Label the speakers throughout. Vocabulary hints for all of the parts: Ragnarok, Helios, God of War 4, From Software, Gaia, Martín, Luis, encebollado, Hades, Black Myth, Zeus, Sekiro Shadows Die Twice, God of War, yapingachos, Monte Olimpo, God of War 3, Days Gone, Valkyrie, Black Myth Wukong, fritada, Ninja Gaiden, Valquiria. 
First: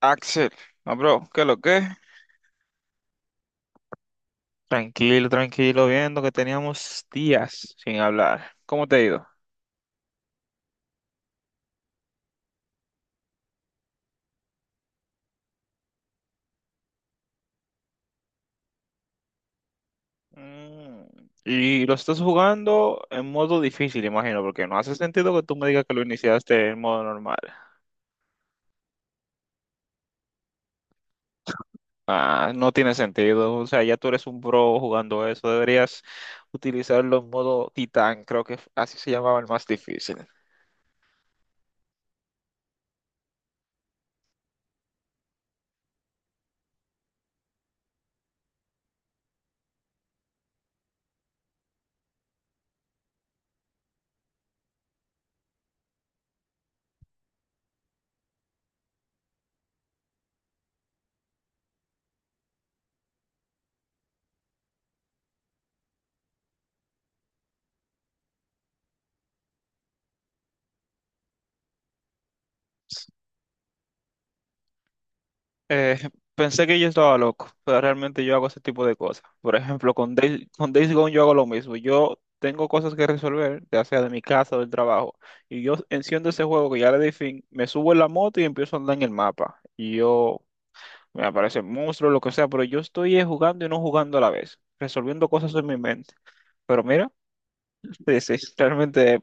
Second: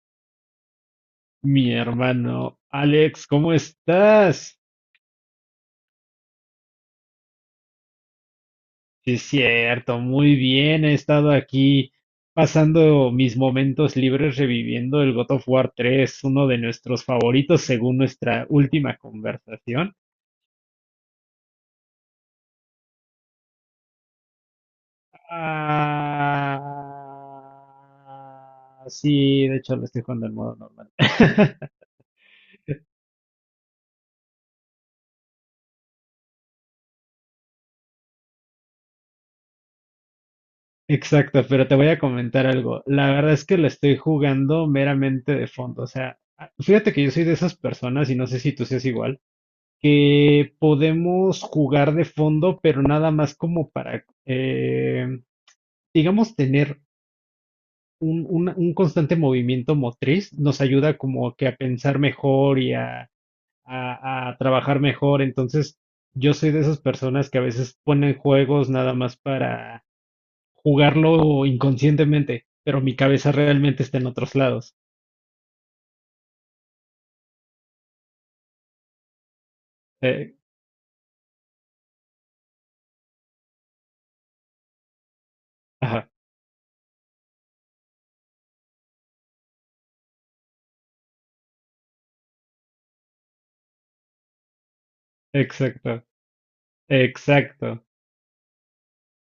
Speaker 1: Axel, no, bro, ¿qué lo
Speaker 2: Mi
Speaker 1: que?
Speaker 2: hermano Alex, ¿cómo estás?
Speaker 1: Tranquilo, tranquilo, viendo que teníamos días sin hablar. ¿Cómo te ha
Speaker 2: Sí, es
Speaker 1: ido?
Speaker 2: cierto, muy bien. He estado aquí pasando mis momentos libres reviviendo el God of War 3, uno de nuestros favoritos según nuestra última conversación.
Speaker 1: Mm, Y lo estás jugando en modo difícil, imagino, porque no hace sentido que tú me digas que lo
Speaker 2: Ah,
Speaker 1: iniciaste en modo normal.
Speaker 2: sí, de hecho lo estoy jugando en modo normal.
Speaker 1: Ah, no tiene sentido, o sea, ya tú eres un pro jugando eso, deberías utilizarlo en modo titán, creo que así se llamaba el más difícil.
Speaker 2: Exacto, pero te voy a comentar algo. La verdad es que lo estoy jugando meramente de fondo. O sea, fíjate que yo soy de esas personas y no sé si tú seas igual, que podemos jugar de fondo, pero nada más como para, digamos, tener un constante movimiento motriz, nos ayuda como que a pensar mejor y a trabajar mejor. Entonces, yo soy de esas personas que a veces ponen juegos nada más para jugarlo inconscientemente, pero mi cabeza realmente está en otros lados.
Speaker 1: Eh, Pensé que yo estaba loco, pero realmente yo hago ese tipo de cosas. Por ejemplo,
Speaker 2: Eh,
Speaker 1: Con Days Gone yo hago lo mismo. Yo tengo cosas que resolver, ya sea de mi casa o del trabajo, y yo
Speaker 2: ajá,
Speaker 1: enciendo ese juego que ya le di fin, me subo en la moto y empiezo a andar en el mapa. Y yo, me aparece monstruo, lo que sea, pero yo estoy jugando y no jugando a la vez, resolviendo cosas en mi
Speaker 2: exacto,
Speaker 1: mente. Pero mira,
Speaker 2: exacto.
Speaker 1: sí, sí, realmente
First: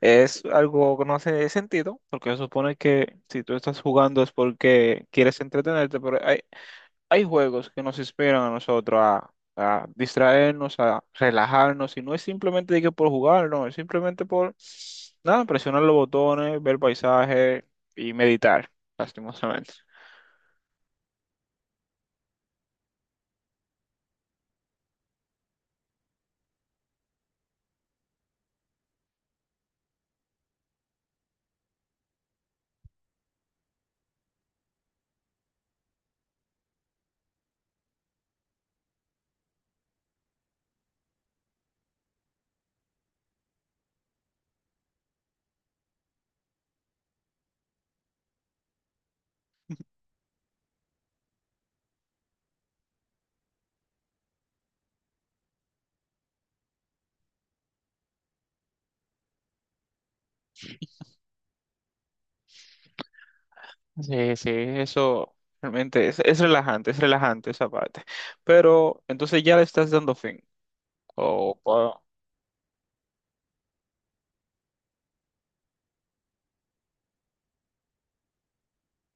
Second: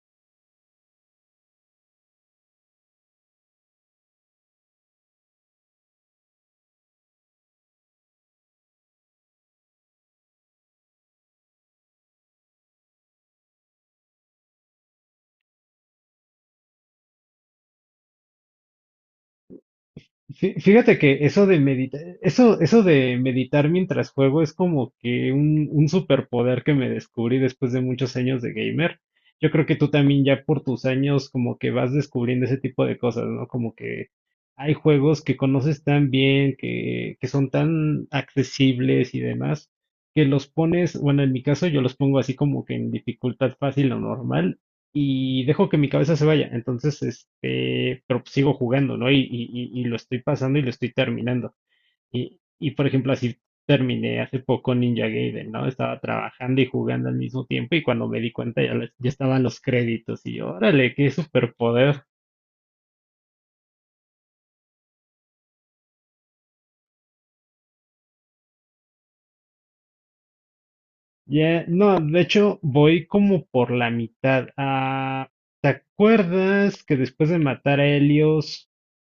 Speaker 1: es algo que no hace sentido, porque se supone que si tú estás jugando es porque quieres entretenerte, pero hay juegos que nos inspiran a nosotros a distraernos, a relajarnos, y no es simplemente de que por jugar, no, es simplemente por nada, presionar los botones, ver paisaje y meditar, lastimosamente.
Speaker 2: Fíjate que eso de meditar, eso de meditar mientras juego es como que un superpoder que me descubrí después de muchos años de gamer. Yo creo que tú también ya por tus años como que vas descubriendo ese tipo de cosas, ¿no? Como que hay juegos que conoces tan bien, que son tan accesibles y demás, que los pones, bueno, en mi caso yo los pongo así como que en dificultad fácil o normal y dejo que mi cabeza se vaya. Entonces, este, pero pues sigo jugando, ¿no? Y lo estoy pasando y lo estoy terminando. Y por ejemplo, así terminé hace poco Ninja Gaiden, ¿no? Estaba trabajando y jugando al mismo tiempo y cuando me di cuenta ya, ya estaban los créditos y yo, órale, qué superpoder.
Speaker 1: Sí, sí, eso realmente es relajante, es relajante esa parte. Pero entonces ya le estás dando fin. O
Speaker 2: Ya, no,
Speaker 1: o,
Speaker 2: de hecho voy como por la mitad. Ah, ¿te acuerdas que después de matar a Helios,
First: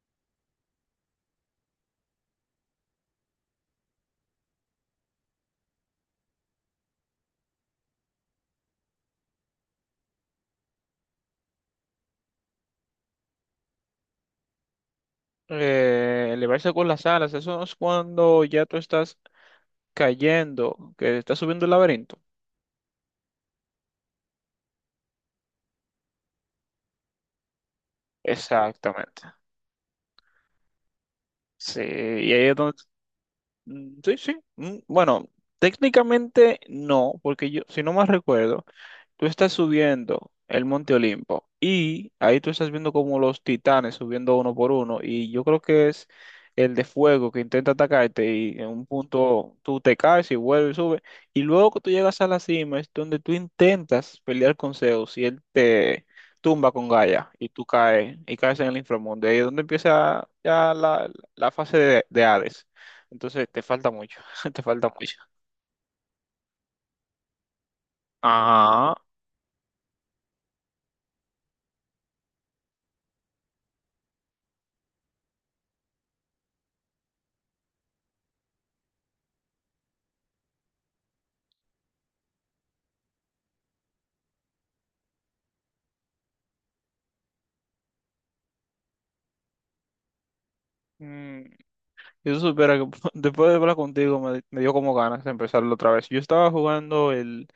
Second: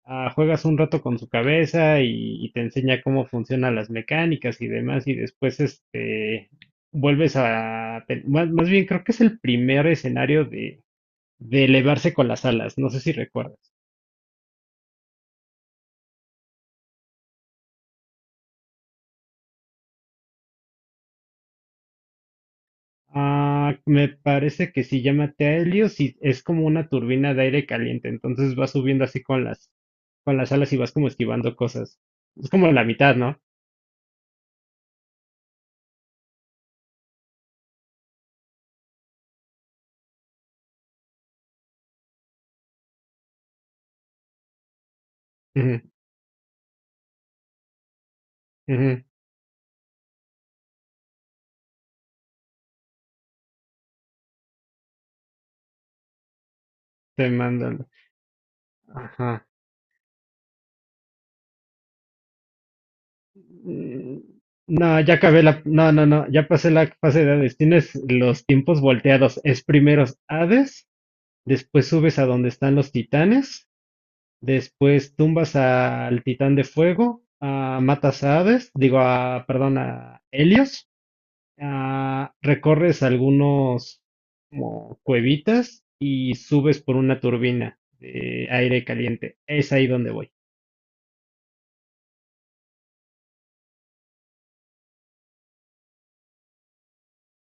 Speaker 2: juegas un rato con su cabeza y te enseña cómo funcionan las mecánicas y demás y después este vuelves a. Más bien creo que es el primer escenario de elevarse con las alas, no sé si recuerdas.
Speaker 1: Elevarse con las alas, eso es cuando ya tú estás cayendo, que estás subiendo el laberinto.
Speaker 2: Ah, me parece que se llama Helios y es como una turbina de aire caliente, entonces vas subiendo así
Speaker 1: Exactamente.
Speaker 2: con las alas y vas como esquivando
Speaker 1: Sí,
Speaker 2: cosas.
Speaker 1: y ahí
Speaker 2: Es
Speaker 1: es
Speaker 2: como
Speaker 1: donde...
Speaker 2: la mitad, ¿no?
Speaker 1: Mm. Sí, sí. Mm. Bueno, técnicamente no, porque yo, si no más recuerdo, tú estás subiendo el Monte Olimpo y ahí tú estás viendo como los titanes subiendo uno por uno y yo creo
Speaker 2: Ujú,
Speaker 1: que es el de fuego que intenta atacarte y en un
Speaker 2: ujú,
Speaker 1: punto tú te caes y vuelves y subes y luego que tú llegas a la cima es donde tú intentas pelear con Zeus y él te tumba con
Speaker 2: te
Speaker 1: Gaia y tú
Speaker 2: mandan.
Speaker 1: caes y caes en el inframundo, ahí es
Speaker 2: Ajá.
Speaker 1: donde empieza ya la fase de Hades. Entonces te falta mucho,
Speaker 2: Mm,
Speaker 1: te falta
Speaker 2: no, ya
Speaker 1: mucho.
Speaker 2: acabé la, no, no, no, ya pasé la fase de Hades. Tienes los tiempos
Speaker 1: Ajá.
Speaker 2: volteados. Es primero Hades, después subes a donde están los titanes, después tumbas al titán de fuego, ah, matas a Hades, digo, a, perdón, a Helios. Ah, recorres algunos como cuevitas y subes por una turbina de aire caliente. Es ahí donde voy.
Speaker 1: Y tú supieras que después de hablar contigo me dio como ganas de empezarlo otra vez. Yo estaba jugando el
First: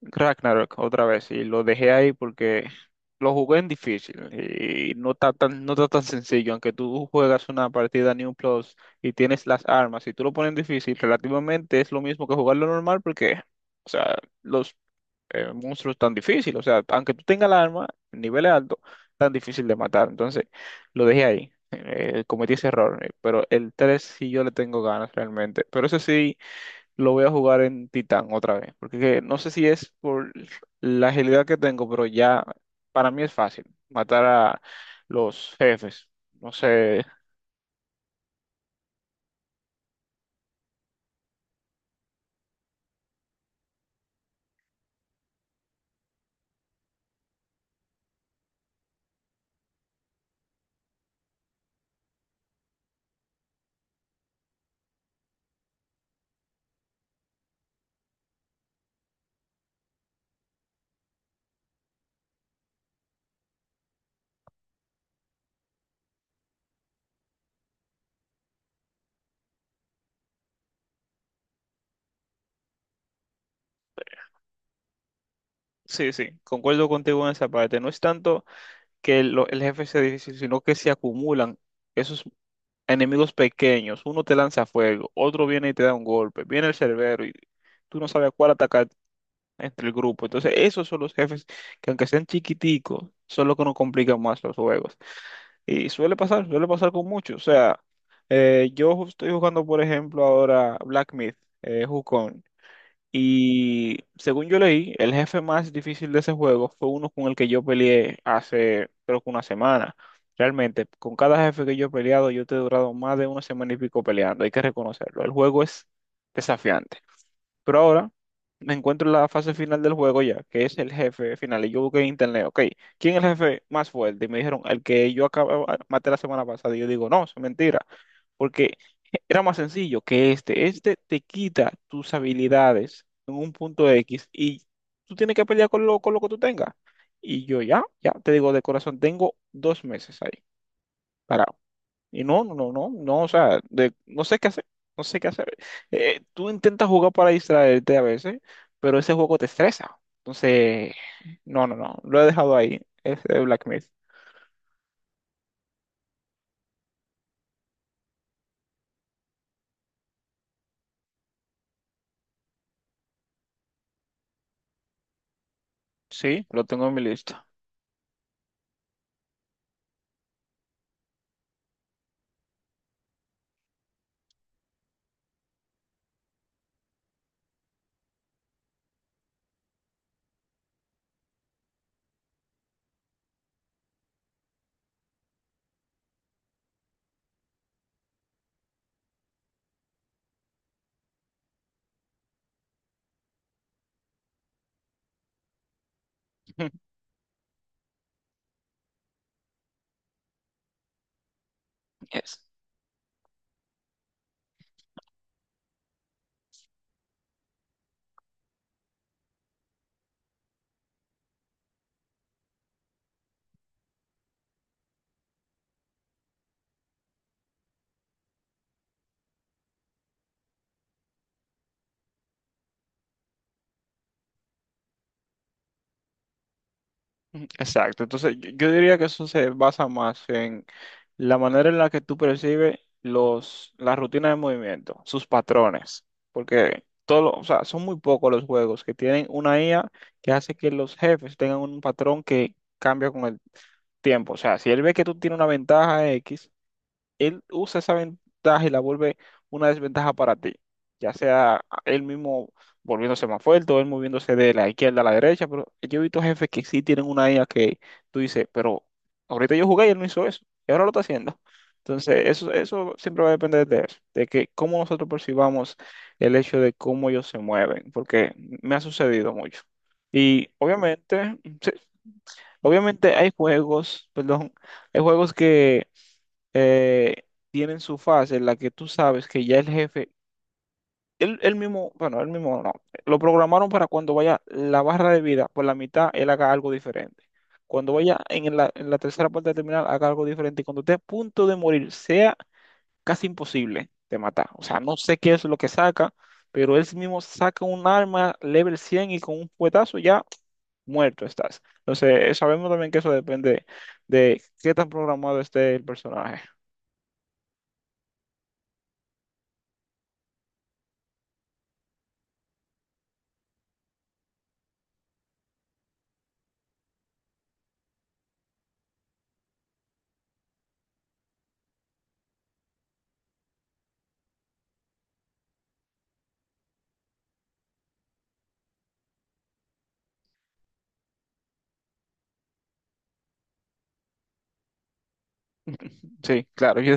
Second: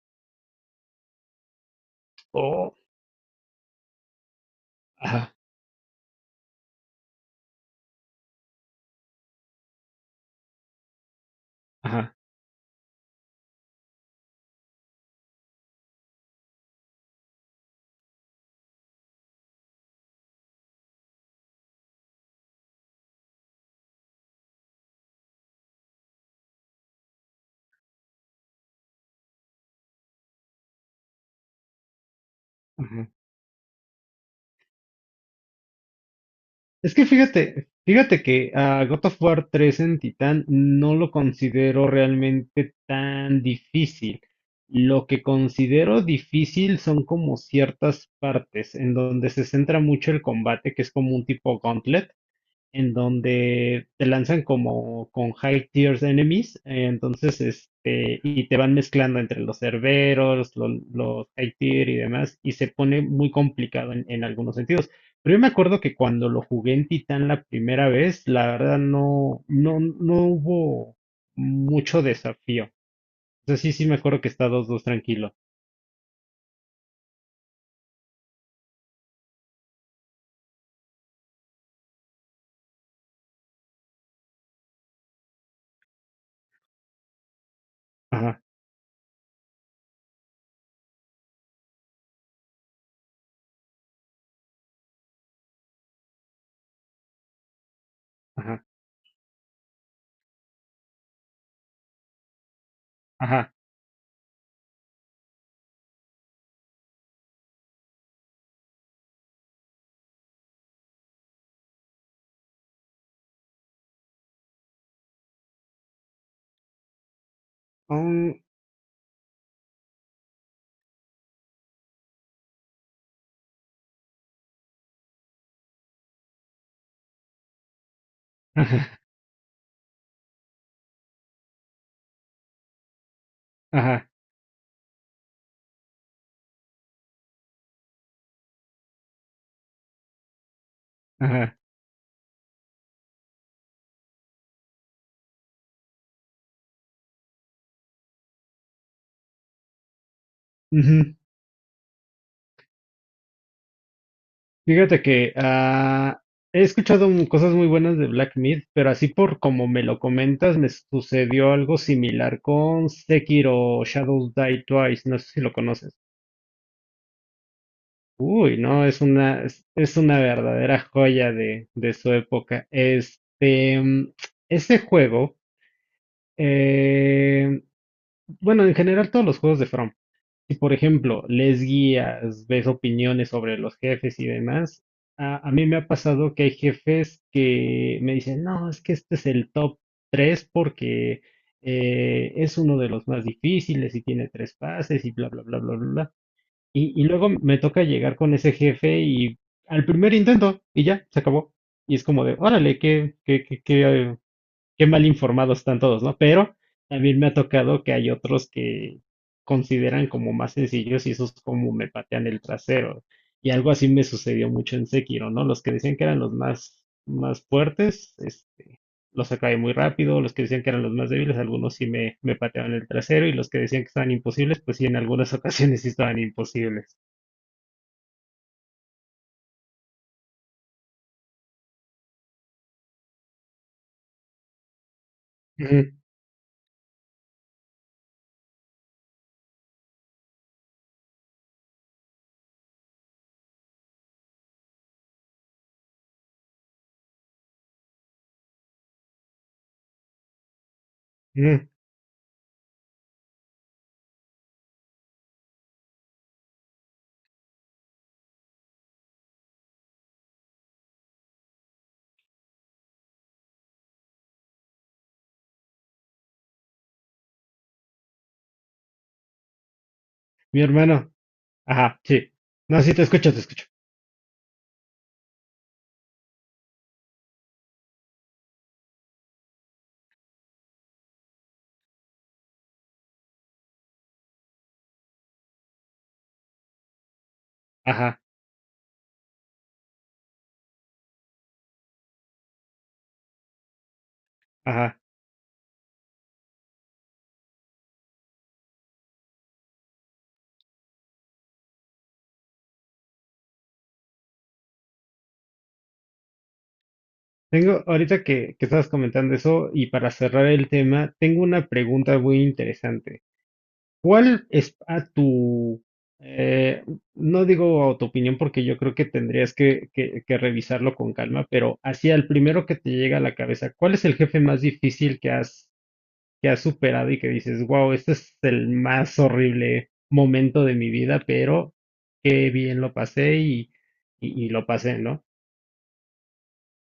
Speaker 1: Ragnarok otra vez y lo dejé ahí porque
Speaker 2: Oh,
Speaker 1: lo jugué en difícil y no está
Speaker 2: ajá,
Speaker 1: tan, no está tan sencillo. Aunque tú juegas una partida New Plus y tienes las armas y tú lo pones en difícil, relativamente es lo
Speaker 2: ajá,
Speaker 1: mismo que jugarlo normal porque, o sea, los monstruos tan difícil. O sea, aunque tú tengas el arma, nivel alto, tan difícil de matar. Entonces, lo dejé ahí. Cometí ese error. Pero el 3 sí yo le tengo ganas realmente. Pero ese sí lo voy a jugar en Titán otra vez. Porque no sé si es por la agilidad que tengo, pero ya
Speaker 2: ajá.
Speaker 1: para mí es fácil matar a los jefes. No
Speaker 2: Es
Speaker 1: sé.
Speaker 2: que fíjate que a God of War 3 en Titán no lo considero realmente tan difícil. Lo que considero difícil son como ciertas partes en donde se centra mucho el combate, que es como un tipo gauntlet en donde te lanzan como con high tiers enemies, entonces este, y te van mezclando entre los cerberos, los high tier y demás, y se pone muy complicado en algunos sentidos. Pero yo me acuerdo que cuando lo jugué en Titán la primera vez, la verdad no, no, no hubo mucho desafío. O sea, sí, sí me acuerdo que está 2-2 tranquilo.
Speaker 1: Sí, sí, concuerdo contigo en esa parte. No es tanto que el jefe sea difícil, sino que se acumulan esos enemigos pequeños, uno te lanza fuego, otro viene y te da un golpe, viene el cerbero y tú no sabes a
Speaker 2: Ajá,
Speaker 1: cuál atacar entre el grupo. Entonces, esos son los jefes que aunque sean chiquiticos, son los que nos complican más los juegos. Y suele pasar con muchos. O sea,
Speaker 2: ajá,
Speaker 1: estoy jugando, por ejemplo, ahora Black Myth, Wukong.
Speaker 2: ajá.
Speaker 1: Y según yo leí, el jefe más difícil de ese juego fue uno con el que yo peleé hace, creo que una semana. Realmente, con cada jefe que yo he peleado, yo te he durado más de una semana y pico peleando, hay que reconocerlo. El juego es desafiante. Pero ahora
Speaker 2: Mm,
Speaker 1: me encuentro en la fase final del juego ya, que es el jefe final. Y yo busqué en internet, ok, ¿quién es el jefe más fuerte? Y me dijeron, el que yo acababa, maté la semana pasada. Y yo digo, no, es mentira, porque era más sencillo que este. Este te quita tus habilidades en un punto
Speaker 2: ajá,
Speaker 1: X y tú tienes que pelear con lo que tú tengas. Y yo ya, ya, te digo de corazón, tengo 2 meses ahí.
Speaker 2: ajá,
Speaker 1: Para
Speaker 2: ajá.
Speaker 1: y no, no, no, no, no, o sea, no sé qué hacer, no sé qué hacer. Tú intentas jugar para distraerte a veces, pero ese juego te estresa. Entonces,
Speaker 2: Ujú.
Speaker 1: no, no, no, lo he dejado ahí, ese de Black Myth.
Speaker 2: Fíjate que he escuchado cosas muy buenas de Black Myth, pero así por como me lo comentas, me sucedió algo similar con Sekiro Shadows Die Twice. No sé si lo conoces.
Speaker 1: Sí, lo tengo en mi lista.
Speaker 2: Uy, no, es una verdadera joya de su época. Este, ese juego, eh, bueno, en general todos los juegos de From. Si por ejemplo lees guías, ves opiniones sobre los jefes y demás, a mí me ha pasado que hay jefes que me dicen, no, es que este es el top 3 porque es uno de los más difíciles y tiene tres pases y bla, bla, bla, bla, bla, bla. Y luego me toca llegar con ese jefe y al primer intento y ya, se acabó. Y es como de,
Speaker 1: Yes.
Speaker 2: órale, qué, eh, qué mal informados están todos, ¿no? Pero también me ha tocado que hay otros que consideran como más sencillos y esos como me patean el trasero. Y algo así me sucedió mucho en Sekiro, ¿no? Los que decían que eran los más, más fuertes, este, los acabé muy rápido, los que decían que eran los más débiles, algunos sí me pateaban el trasero, y los que decían que estaban imposibles, pues sí, en algunas ocasiones sí estaban imposibles.
Speaker 1: Ujú. Exacto, entonces yo diría que eso se basa más en la manera en la que tú percibes los, las rutinas de movimiento, sus
Speaker 2: Ujú,
Speaker 1: patrones, porque todo, o sea, son muy pocos los juegos que tienen una IA que hace que los jefes tengan un patrón que cambia con el tiempo, o sea, si él ve que tú tienes una ventaja X, él usa esa ventaja y la vuelve una desventaja para ti, ya sea
Speaker 2: ujú.
Speaker 1: él mismo volviéndose más fuerte o él moviéndose de la izquierda a la derecha, pero yo he visto jefes que sí tienen una IA que tú dices, pero ahorita yo jugué y él no hizo eso, y ahora lo está haciendo. Entonces, eso siempre va a depender de eso, de que cómo nosotros percibamos el hecho de cómo ellos se mueven, porque me ha sucedido mucho. Y
Speaker 2: Mi hermano,
Speaker 1: obviamente, sí,
Speaker 2: ajá, sí. No, sí, te
Speaker 1: obviamente hay
Speaker 2: escucho, te escucho.
Speaker 1: juegos, perdón, hay juegos que eh, tienen su fase en la que tú sabes que ya el jefe, él mismo, bueno, él mismo no, lo programaron para cuando vaya la barra de vida por la mitad, él haga algo diferente. Cuando vaya
Speaker 2: Ajá,
Speaker 1: en la, tercera parte del terminal, haga algo diferente. Y cuando esté a punto de morir, sea casi imposible de matar. O sea, no
Speaker 2: ajá.
Speaker 1: sé qué es lo que saca, pero él mismo saca un arma level 100 y con un puetazo ya muerto estás. Entonces, sabemos también que eso depende de qué tan programado esté el personaje.
Speaker 2: Tengo, ahorita que estabas comentando eso, y para cerrar el tema, tengo una pregunta muy interesante. ¿Cuál es a tu, eh, no digo a tu opinión porque yo creo que tendrías que revisarlo con calma, pero hacia el primero que te llega a la cabeza, cuál es el jefe más difícil que has superado y que dices, wow, este es el más horrible momento de mi vida, pero qué bien lo pasé y lo pasé, ¿no?
Speaker 1: Sí, claro. Yo,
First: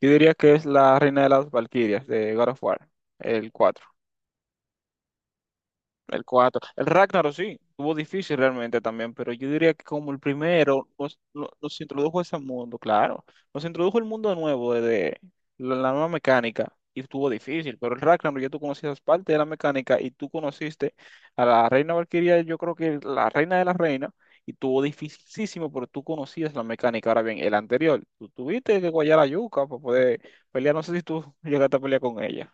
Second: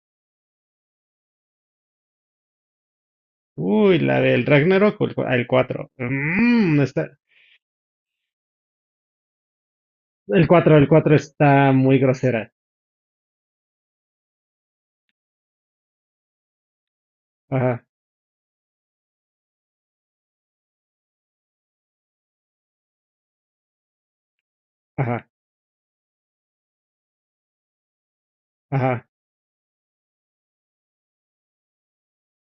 Speaker 1: yo diría que es la reina de las Valquirias de God of War, el 4.
Speaker 2: Uy, la del Ragnarok o el 4.
Speaker 1: El cuatro.
Speaker 2: Mm,
Speaker 1: El
Speaker 2: está,
Speaker 1: Ragnarok sí, tuvo difícil realmente también, pero yo diría que como el
Speaker 2: el cuatro,
Speaker 1: primero
Speaker 2: el cuatro
Speaker 1: nos, no-
Speaker 2: está
Speaker 1: nos
Speaker 2: muy
Speaker 1: introdujo a ese
Speaker 2: grosera.
Speaker 1: mundo, claro. Nos introdujo el mundo nuevo de la nueva mecánica y estuvo difícil,
Speaker 2: Ajá,
Speaker 1: pero el Ragnarok ya tú conocías parte de la mecánica y tú conociste a la reina Valkyria, yo creo que la reina de la reina, y tuvo
Speaker 2: ajá,
Speaker 1: dificilísimo, pero tú conocías la mecánica. Ahora bien, el anterior, tú tuviste que
Speaker 2: ajá.
Speaker 1: guayar la yuca para poder pelear, no sé si tú llegaste a pelear con ella.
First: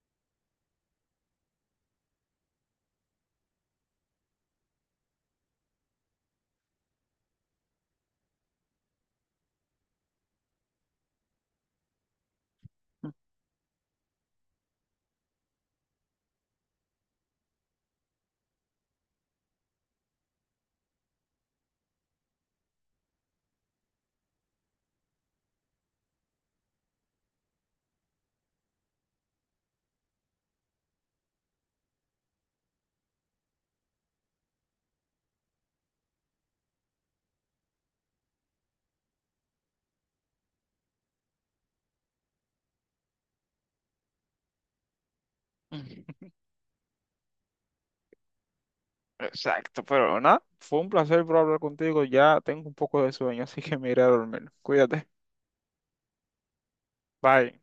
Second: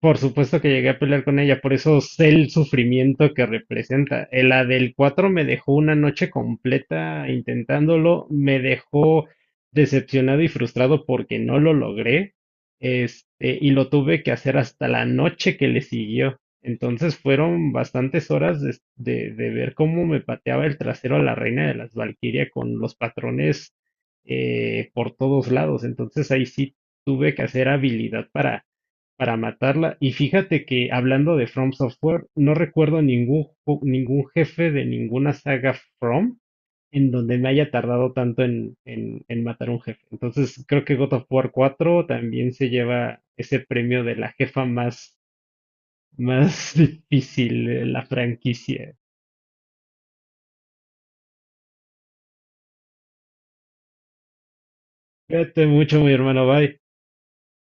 Speaker 2: Por supuesto que llegué a pelear con ella, por eso sé el sufrimiento que representa. La del 4 me dejó una noche completa intentándolo, me dejó decepcionado y frustrado porque no lo logré, este, y lo tuve que hacer hasta la noche que le siguió. Entonces fueron bastantes horas de ver cómo me pateaba el trasero a la reina de las Valquiria con los patrones por todos lados. Entonces ahí sí tuve que hacer habilidad para matarla. Y fíjate que hablando de From Software, no recuerdo ningún jefe de ninguna saga From en donde me haya tardado tanto en matar un jefe. Entonces creo que God of War 4 también se lleva ese premio de la jefa más, más difícil de la franquicia.
Speaker 1: Exacto, pero nada, fue un placer por hablar contigo. Ya tengo un poco de sueño, así que me iré a dormir. Cuídate.
Speaker 2: Cuídate mucho, mi hermano. Bye.
Speaker 1: Bye.